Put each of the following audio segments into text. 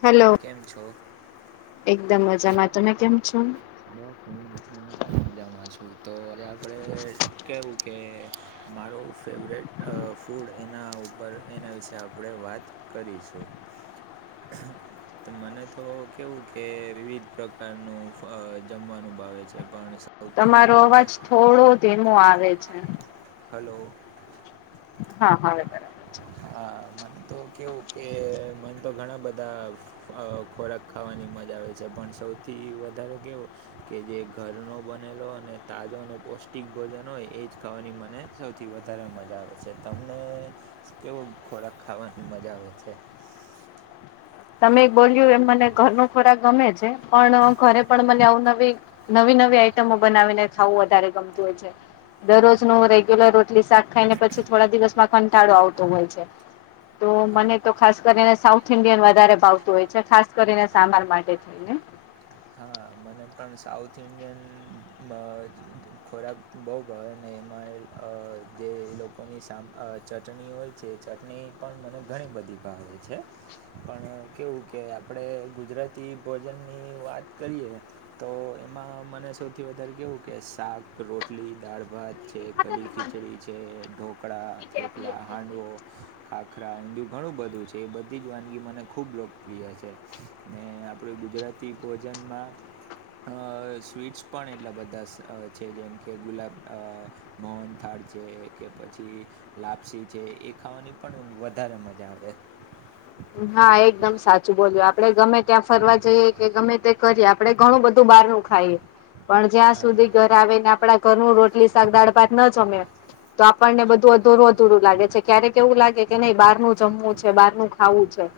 Hello કેમ એકદમ જ કમ મઝામાં તમે બસ હું હું પણ મજામાં છું, તો આજે આપડે કેવું કે મારો ફેવરેટ ફૂડ એના ઉપર એના વિશે આપડે વાત કરીશું. હા ત મને તો કેવું કે વિવિધ પ્રકારનું જમવાનું ભાવે છે. પણ સૌથી તમારો અવાજ વધારે થોડો ધીમો આવે છે. હાલો હા, હવે છે. હા, મન તો કેવું કે મન તો ઘણા બધા અ ખોરાક ખાવાની મજા આવે છે, પણ સૌથી વધારે કેવું કે જે ઘરનો બનેલો અને તાજો અને પૌષ્ટિક ભોજન હોય, એજ ખાવાની મને સૌથી વધારે મજા આવે છે. તમને કેવો ખોરાક ખાવાની મજા આવે છે? તમે બોલ્યું એમ મને ઘરનો ખોરાક ગમે છે, પણ ઘરે પણ અવનવી નવી નવી આઈટમો બનાવીને ખાવું વધારે ગમતું હોય છે. હમ દરરોજનું રેગ્યુલર રોટલી-શાક ખાઈને પછી થોડા દિવસમાં કંટાળો આવતો હોય છે. [inaudible] તો મને તો ખાસ કરીને સાઉથ ઇન્ડિયન વધારે ભાવતું હોય છે. ખાસ કરીને સામાર માટે થઈને. હા, મને પણ સાઉથ ઇન્ડિયન ખોરાક બહુ [unintelligible] એમાં એક જે લોકોની સામ ચટણી હોય, જે ચટણી પણ મને ઘણી બધી ભાવે છે. પણ કેવું કે આપડે ગુજરાતી ભોજનની વાત કરીએ તો એમાં મને સૌથી વધારે કેવું કે શાક-રોટલી, દાળ-ભાત છે. કઢી-ખીચડી છે, ઢોકળા, થેપલા, હાંડવો ખાખરા, ઊંધિયું ઘણું બધું છે એ બધી જ વાનગી મને ખૂબ લોકપ્રિય છે. ને આપણે ગુજરાતી ભોજનમાં અ સ્વીટ્સ પણ એટલા બધા સ છે. જેમ કે ગુલાબ અ મોહનથાળ છે કે પછી લાપસી છે, એ ખાવાની પણ વધારે મજા આવે. હા, એકદમ સાચું બોલ્યા, આપડે ગમે ત્યાં ફરવા જઈએ કે ગમે તે કરીએ આપડે ઘણું બધું બહારનું ખાય, પણ જ્યાં હા. સુધી ઘર આવેને આપડા ઘરનું રોટલી-શાક, દાળ-ભાત ન જમે તો આપણને બધું અધુરું અધુરું લાગે છે. ક્યારેક એવું લાગે કે નહી બારનું જમવું છે બારનું ખાવું છે.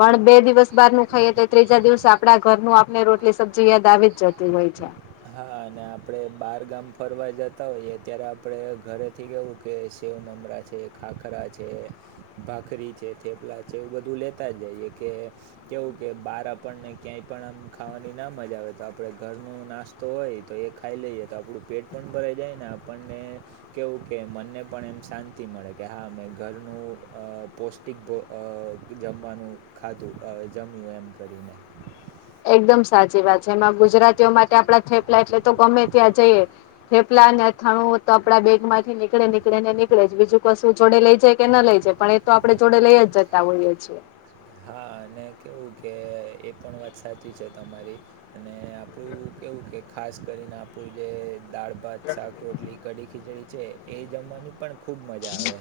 પણ બે દિવસ બારનું ખાઈએ તો ત્રીજા દિવસ આપડા ઘરનું આપણે રોટલી સબ્જી યાદ આવી જ જતી હોય છે. હા, અને આપડે બાર ગામ ફરવા જતા હોઈએ ત્યારે આપડે ઘરે થી કેવું કે શેવ મમરા છે, ખાખરા છે, ભાખરી છે, થેપલા છે, એવું બધું લેતા જ જઈએ કે કેવું કે, બહાર આપણને ક્યાંય પણ આમ ખાવાની ના મજા આવે તો આપડે ઘરનું નાસ્ તો હોય તો એ ખાઈ લઈએ, તો આપણું પેટ પણ ભરાઈ જાય ને આપણને કેવું કે, મનને પણ એમ શાંતિ મળે કે હા મેં ઘરનું અ પોસ્ ટિક અ જમવાનું ખાતું, જમ્યું એમ કરીને એકદમ સાચી વાત છે. એમાં ગુજરાતીઓ માટે આપડા થેપલા એટલે તો ગમે ત્યાં જઈએ થેપલાને અથાણું તો આપડા બેગમાંથી નીકળે નીકળે ને નીકળે જ બીજું કશું જોડે લઈ જાય કે ન લઈ જાય પણ એ તો આપડે જોડે લઈ જ જતા હોઈએ છીએ. હા, અને કેવું કે એ પણ વાત સાચી છે તમારી અને આપડું કેવું કે ખાસ કરીને આપડું જે દાળ-ભાત, શાક રોટલી, કઢી-ખીચડી છે. એ જમવાની પણ ખૂબ મજા આવે.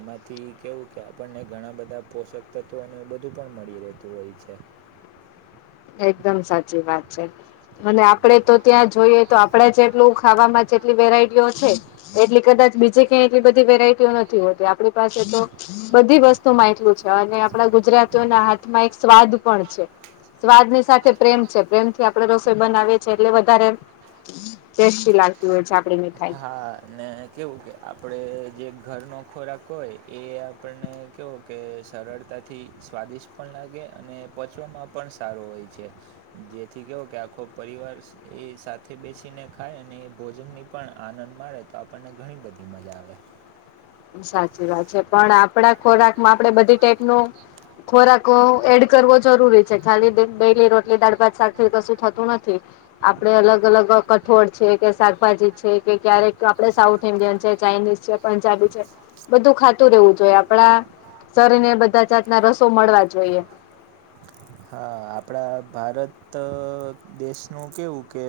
એમાંથી કેવું કે આપણને ઘણા બધા પોષક તત્વો અને બ ધું પણ મળી રહેતું હોય છે. એકદમ સાચી વાત છે. અને હમ. આપણે તો ત્યાં જોઈએ તો આપણે જેટલું ખાવામાં જેટલી વેરાયટીઓ છે એટલી કદાચ બીજે ક્યાં એટલી બધી વેરાયટીઓ નથી હોતી આપણી પાસે તો બધી વસ્તુમાં એટલું છે અને આપડા ગુજરાતીઓના હાથમાં એક સ્વાદ પણ છે સ્વાદ ની સાથે પ્રેમ છે પ્રેમથી આપડે રસોઈ બનાવીએ છે એટલે વધારે ટેસ્ટી લાગ [unintelligible] હા ને કેવું કે આપણે જે ઘરનો ખોરાક હોય એ આપણને કેવો કે સરળતાથી સ્વાદિષ્ટ પણ લાગે અને પચવામાં પણ સારું હોય છે જેથી કેવો કે આખો પરિવાર એ સાથે બેસીને ખાય અને એ ભોજનની પણ આનંદ મારેે તો આપણને ઘણી બધી મજા આવે સાચી વાત છે પણ ખોરાકમાં આપડે બધી ટાઈપનો ખોરાક ક એડ કરવો જરૂરી છે ખાલી ડેલી રોટલી દાળ ભાત સાથે કશું થતું નથી આપડે અલગ અલગ કઠોળ છે કે શાકભાજી છે કે ક્યારેક આપડે સાઉથ ઇન્ડિયન છે ચાઇનીઝ છે પંજાબી છે બધું ખાતું રહેવું જોઈએ આપડા શરીરને બધા જાતના રસો મળવા જોઈએ હા આપડા ભારત દેશનું કેવું કે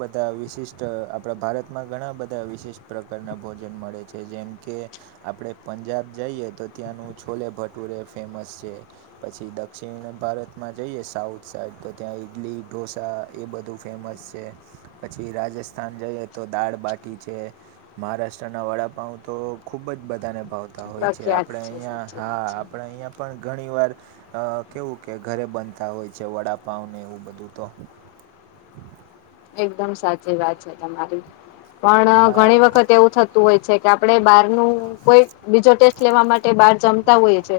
બધા વિશિષ્ટ ટ આપડા ભારતમાં ઘણા બધા વિશિષ્ટ પ્રકારના ભોજન મળે છે જેમ કે આપડે પંજાબ જઈએ તો ત્યાંનું છોલે ભટુરે ફેમસ છે પછી દક્ષિણ ભારત માં જઈએ સાઉથ સાઈડ તો ત્યાં ઈડલી ઢોસા એ બધું ફેમસ છે પછી રાજસ્થાન જઈએ તો દાળ બાટી છે મહારાષ્ટ્રના વડાપાઉ તો ખૂબ જ બધાને ફાવતા હોય છે પ્રખ્યાત આપણે છે અહીંયા સાચી હા વાત છે આપણે અહીંયા પણ ઘણીવાર કેવું કે ઘરે બનતા હોય છે વડાપાવને એવું બધું તો એકદમ સાચી વાત છે તમારી પણ હા ઘણી વખત એવું થ હોય છે કે આપડે બાર નું કોઈ બીજો ટેસ્ટ લેવા માટે બાર જમતા હોઈએ છે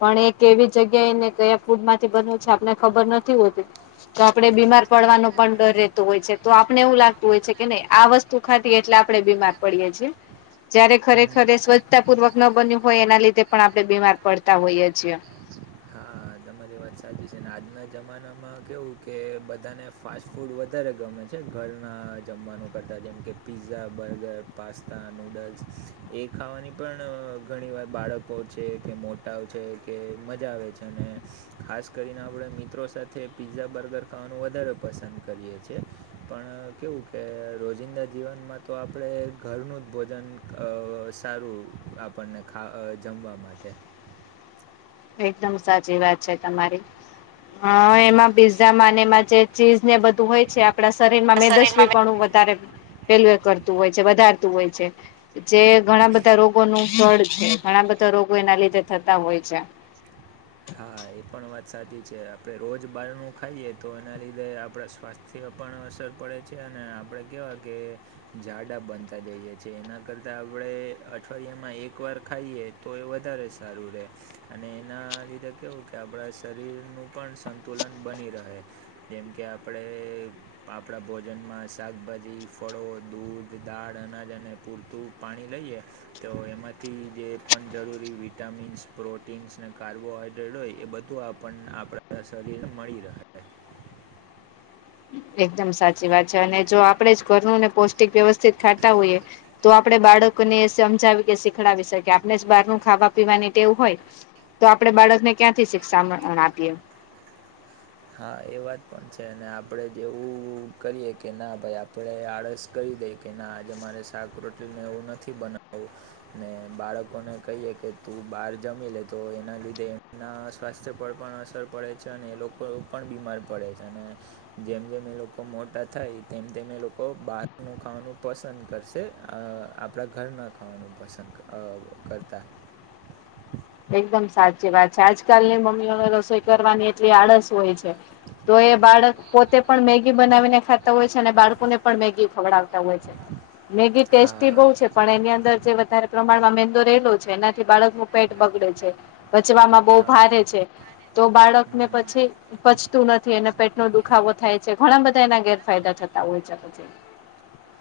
પણ એ કેવી જગ્યા એને કયા ફૂડ માંથી બનવું છે આપને ખબર નથી હોતી તો આપડે બીમાર પડવાનો પણ ડર રહે તો આપણે એવું લાગતું હોય છે કે નહી આ વસ્તુ ખાધી એટલે આપડે બીમાર પડીએ છીએ જયારે ખરેખર એ સ્વચ્છતાપૂર્વક ન બન્યું હોય એના લીધે પણ આપડે બીમાર પડતા હોઈએ છીએ હા તમારી વાત સાચી છે આજના જમાનામાં કેવું કે બધાને ફાસ્ટ ફૂડ વધારે ગમે છે ઘરના જમવાનું કરતાં જેમ કે પિઝા બર્ગર પાસ્તા નૂડલ્સ એ ખાવાની પણ ઘણી વાર બાળકો છે કે મો ટાવ છે કે મજા આવે છે અને ખાસ કરીને આપડે મિત્રો સાથે પિઝા બર્ગર ખાવાનું વધારે પસંદ કરીએ છે પણ કેવું કે રોજિંદા જીવનમાં તો આપણે ઘરનું જ ભોજન અ સારું આપણને ખા જમવા માટે એકદમ સાચી વાત છે તમારી હ એમાં પીઝા મા ને એમાં જે ચીઝ ને બધું હોય છે આપડા શરીર માં મેદસ્વી પણું વધારે પેલું એ કરતું હોય છે વધારતું હોય છે જે ઘણા બધા રોગો નું જળ છે ઘણા બધા રોગો એના લીધે થતા હોય છે હા એ પણ વાત સાચી છે આપડે રોજ બહારનું ખાઈએ તો એના લીધે આપડા સ્વાસ્થ થ્ય પણ અસર પડે છે અને આપડે કેવા કે જાડા બનતા જઈએ છીએ એના કરતા આપણે અઠવાડિયામાં એક વાર ખાઈએ તો એ વધારે સારું રે અને એના તે કેવું કે આપડા શરીર નું પણ સંતુલન બની રહે. જેમ કે આપડે આપડા ભોજનમાં શાકભાજી ફળો દૂધ દાળ અનાજ અને પૂરતું પાણી લઈએ તો એમાંથી જે પણ જરૂરી વિટામિન્સ અને પ્રોટીન્સ ને કાર્બોહાઈ ડય એ બધું આપણ આપડા શરીર માં મળી રહે. એકદમ સાચી વાત છે અને જો આપડે જ ઘરનું ને પૌષ્ટિક વ્યવસ્થિત ખાતા હોઈએ તો આપણે બાળકોને સમજાવી કે શીખડાવી શકીએ આપણે જ બહાર નું ખાવા પીવાની ટેવ હોય તો આપડે બાળકને ક્યાંથી શિક્ષામણ અહ આપીએ. હા એ વાત પણ છે અને આપડે જેવું કરીએ કે ના ભાઈ આપડે આળસ કરી દે કે ના આજે મારે શાક રોટલીને એવું નથી બનાવવું ને બાળકોને કહીએ કે તું બહાર જમી લે તો એના લીધે એમના સ્વાસ્થ્ય પર પણ અસર પડે છે અને એ લોકો પણ બીમાર પડે છે અને જેમ જેમ એ લોકો મોટા થાય તેમ તેમ એ લોકો બાર નું ખાવાનું પસંદ કરશે અહ આપડા ઘર ના ખાવાનું પસંદ અહ કરતા. એકદમ સાચી વાત છે આજકાલની મમ્મીઓને રસોઈ કરવાની એટલી આળસ હોય છે તો એ બાળક પોતે પણ મેગી બનાવીને ખાતા હોય છે અને બાળકોને પણ મેગી ખવડાવતા હોય છે. મેગી ટેસ્ટી હા બહુ છે પણ એની અંદર જે વધારે પ્રમાણમાં મેંદો રહેલો છે એનાથી બાળક નું પેટ બગડે છે પચવામાં બહુ હા ભારે છે. તો બાળક ને હમ પછી પચતું નથી એને પેટ નો દુખાવો થાય છે ઘણા બધા એના ગેરફાયદા થતા હોય છે પછી.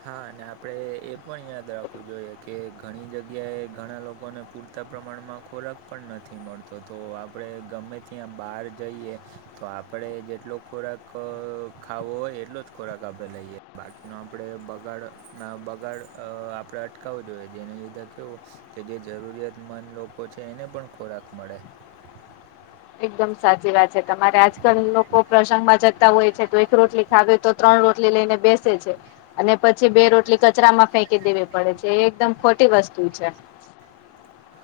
હા અને આપડે એ પણ યાદ રાખવું જોઈએ કે ઘણી જગ્યાએ ઘણા લોકોને પૂરતા પ્રમાણમાં ખોરાક પણ નથી મળ તો તો આપડે ગમે ત્યાં બહાર જઈએ તો આપડે જેટલો ખોરાક ખ ખાવો હોય એટલો જ ખોરાક આપને લઈએ બાકીનો આપડે બગાડ ના બગાડ અહ આપડે અટકાવવો જોઈએ જેને લીધે કેવું કે જે જરૂરિયાતમંદ લોકો છે એને પણ ખોરાક મળે. એકદમ સાચી વાત છે તમારે આજકાલ લોકો પ્રસંગ માં જતા હોય છે તો એક રોટલી સાથે તો ત્રણ રોટલી લઈને બેસે છે. અને પછી બે રોટલી કચરામાં ફેંકી દેવી પડે છે એ એકદમ ખોટી વસ્તુ છે.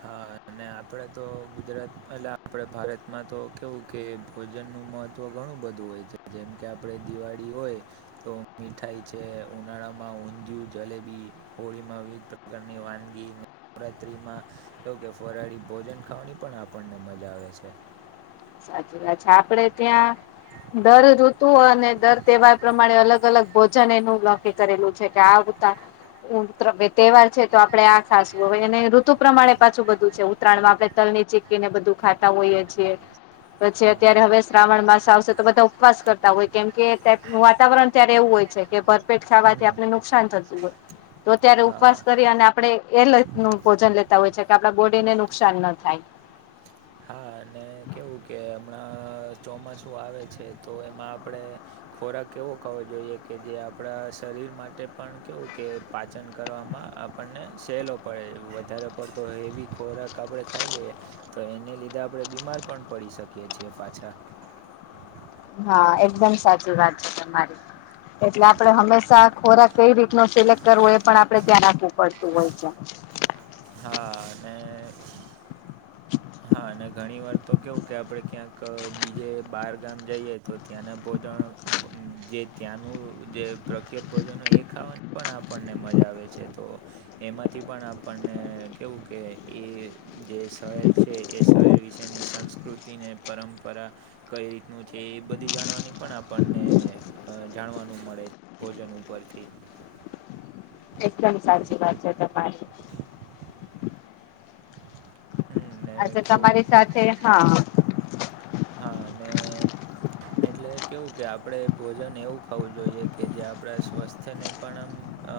હા અને અને આપડે તો ગુજરાત એલા આપડે ભારતમાં તો કેવું કે ભોજનનું મહત્વ ઘણું બધું હોય. જેમ કે આપડે દિવાળી હોય તો મીઠાઈ છે ઉનાળામાં ઊંધિયું જલેબી હોળીમાં વિવિધ પ્રકારની વાનગી નવરાત્રીમાં તો કે ફરાળી ભોજન ખાવાની પણ આપણને મજા આવે છે. સાચી વાત છે. આપડે ત્યાં દર ઋતુ અને દર તહેવાર પ્રમાણે અલગ અલગ ભોજન એનું નક્કી કરેલું છે કે આવુંતા ઉન તહેવાર છે તો આપડે આ ખાસ તો અને ઋતુ પ્રમાણે પાછું બધું છે ઉતરાયણમાં આપડે તલ ની ચીકી ને બધું ખાતા હોઈએ છીએ પછી અત્યારે હવે શ્રાવણ માસ આવશે તો બધા ઉપવાસ કરતા હોય કેમ કે વાતાવરણ ત્યારે એવું હોય છે કે પર પેટ ખાવાથી આપને નુકસાન થતું હોય તો ત્યારે હા હમ હા ઉપવાસ કરી અને આ આપડે એ નું ભોજન લેતા હોય છે કે આપડા બોડી ને નુકસાન ન થાય. હા અને કેવું કે હમણાં અહ ચોમાસું આવે છે તો એમાં આપડે ખોરાક એવો ખાવો જોઈએ કે જે આપડા શરીર માટે પણ કેવું કે પાચન કરવામાં આપણને સહેલો પડે વધારે પડતો હેવી ખોરાક આપડે ખાઈ લઈએ. તો એને લીધે આપણે બીમાર પણ પડી શકીએ છીએ પાછા હા એકદમ સાચી વાત છે તમારી એટલે આપણે હંમેશા ખોરાક કઈ રીત નો સિલેક્ટ કરવો એ પણ આપડે ધ્યાન આપવું પડતું હોય છે હા અને [inaudible] હા અને ઘણી વાર તો કેવું કે આપણે ક્યાંક અ બીજે બાર ગામ જઈએ તો ત્યાંના ભોજન [unintelligible] જે ત્યાંનું જે પ્રખ્યાત ભોજન હોય એ ખાવાની પણ આપણને મજા આવે છે તો એમાંથી પણ આપણને કેવું કે એ એ શહેજ એ એ શહેર વિશેની સંસ્કૃતિને પરંપરા કઈ રીતનું છે એ બધી જાણવાની પણ આપણને અ જાણવાનું મળે ભોજન ઉપરથી એકદમ સાચી વાત છે તમારી હમ, ને આજે કેવું તમારી સાથે હા હા ને એટલે કેવું કે આપણેે ભોજન એવું ખાવું જોઈએ કે જે આપડા સ્વસ્થ થને પણ અ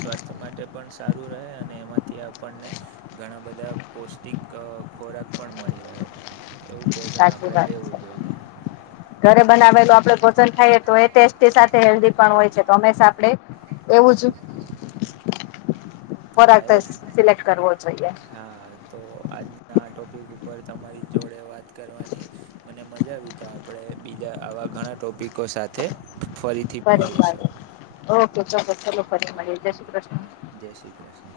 સ્વાસ્થ્ય માટે પણ સારું રહે અને એમાંથી આપણને ઘણા બધા પૌષ્ટિક અ ખોરાક પણ મળી રહે એવું ભોજન સાચી આપણેે વાત છે. લેવું જોઈએ ઘરે હમ બનાવેલું આપડે ભોજન ખાઇએ તો એ ટેસ્ટી સાથે હેલ્ધી પણ હોય છે તો હંમેશા આપણે એવું જ હા ખોરાક એવો જ સિલેક્ટ કરવો જોઈએ હા તો આજના ટોપિક ઉપર તમારી જોડે વાત કરવાની મને મજા આવી તો આપણે બીજા આવા ઘણા ટોપિકો સાથે ફરી ફરી મળીએ ઓકે ચલો ચલો ફરી મળીએ જે શ્રી કૃષ્ણ જે શ્રી કૃષ્ણ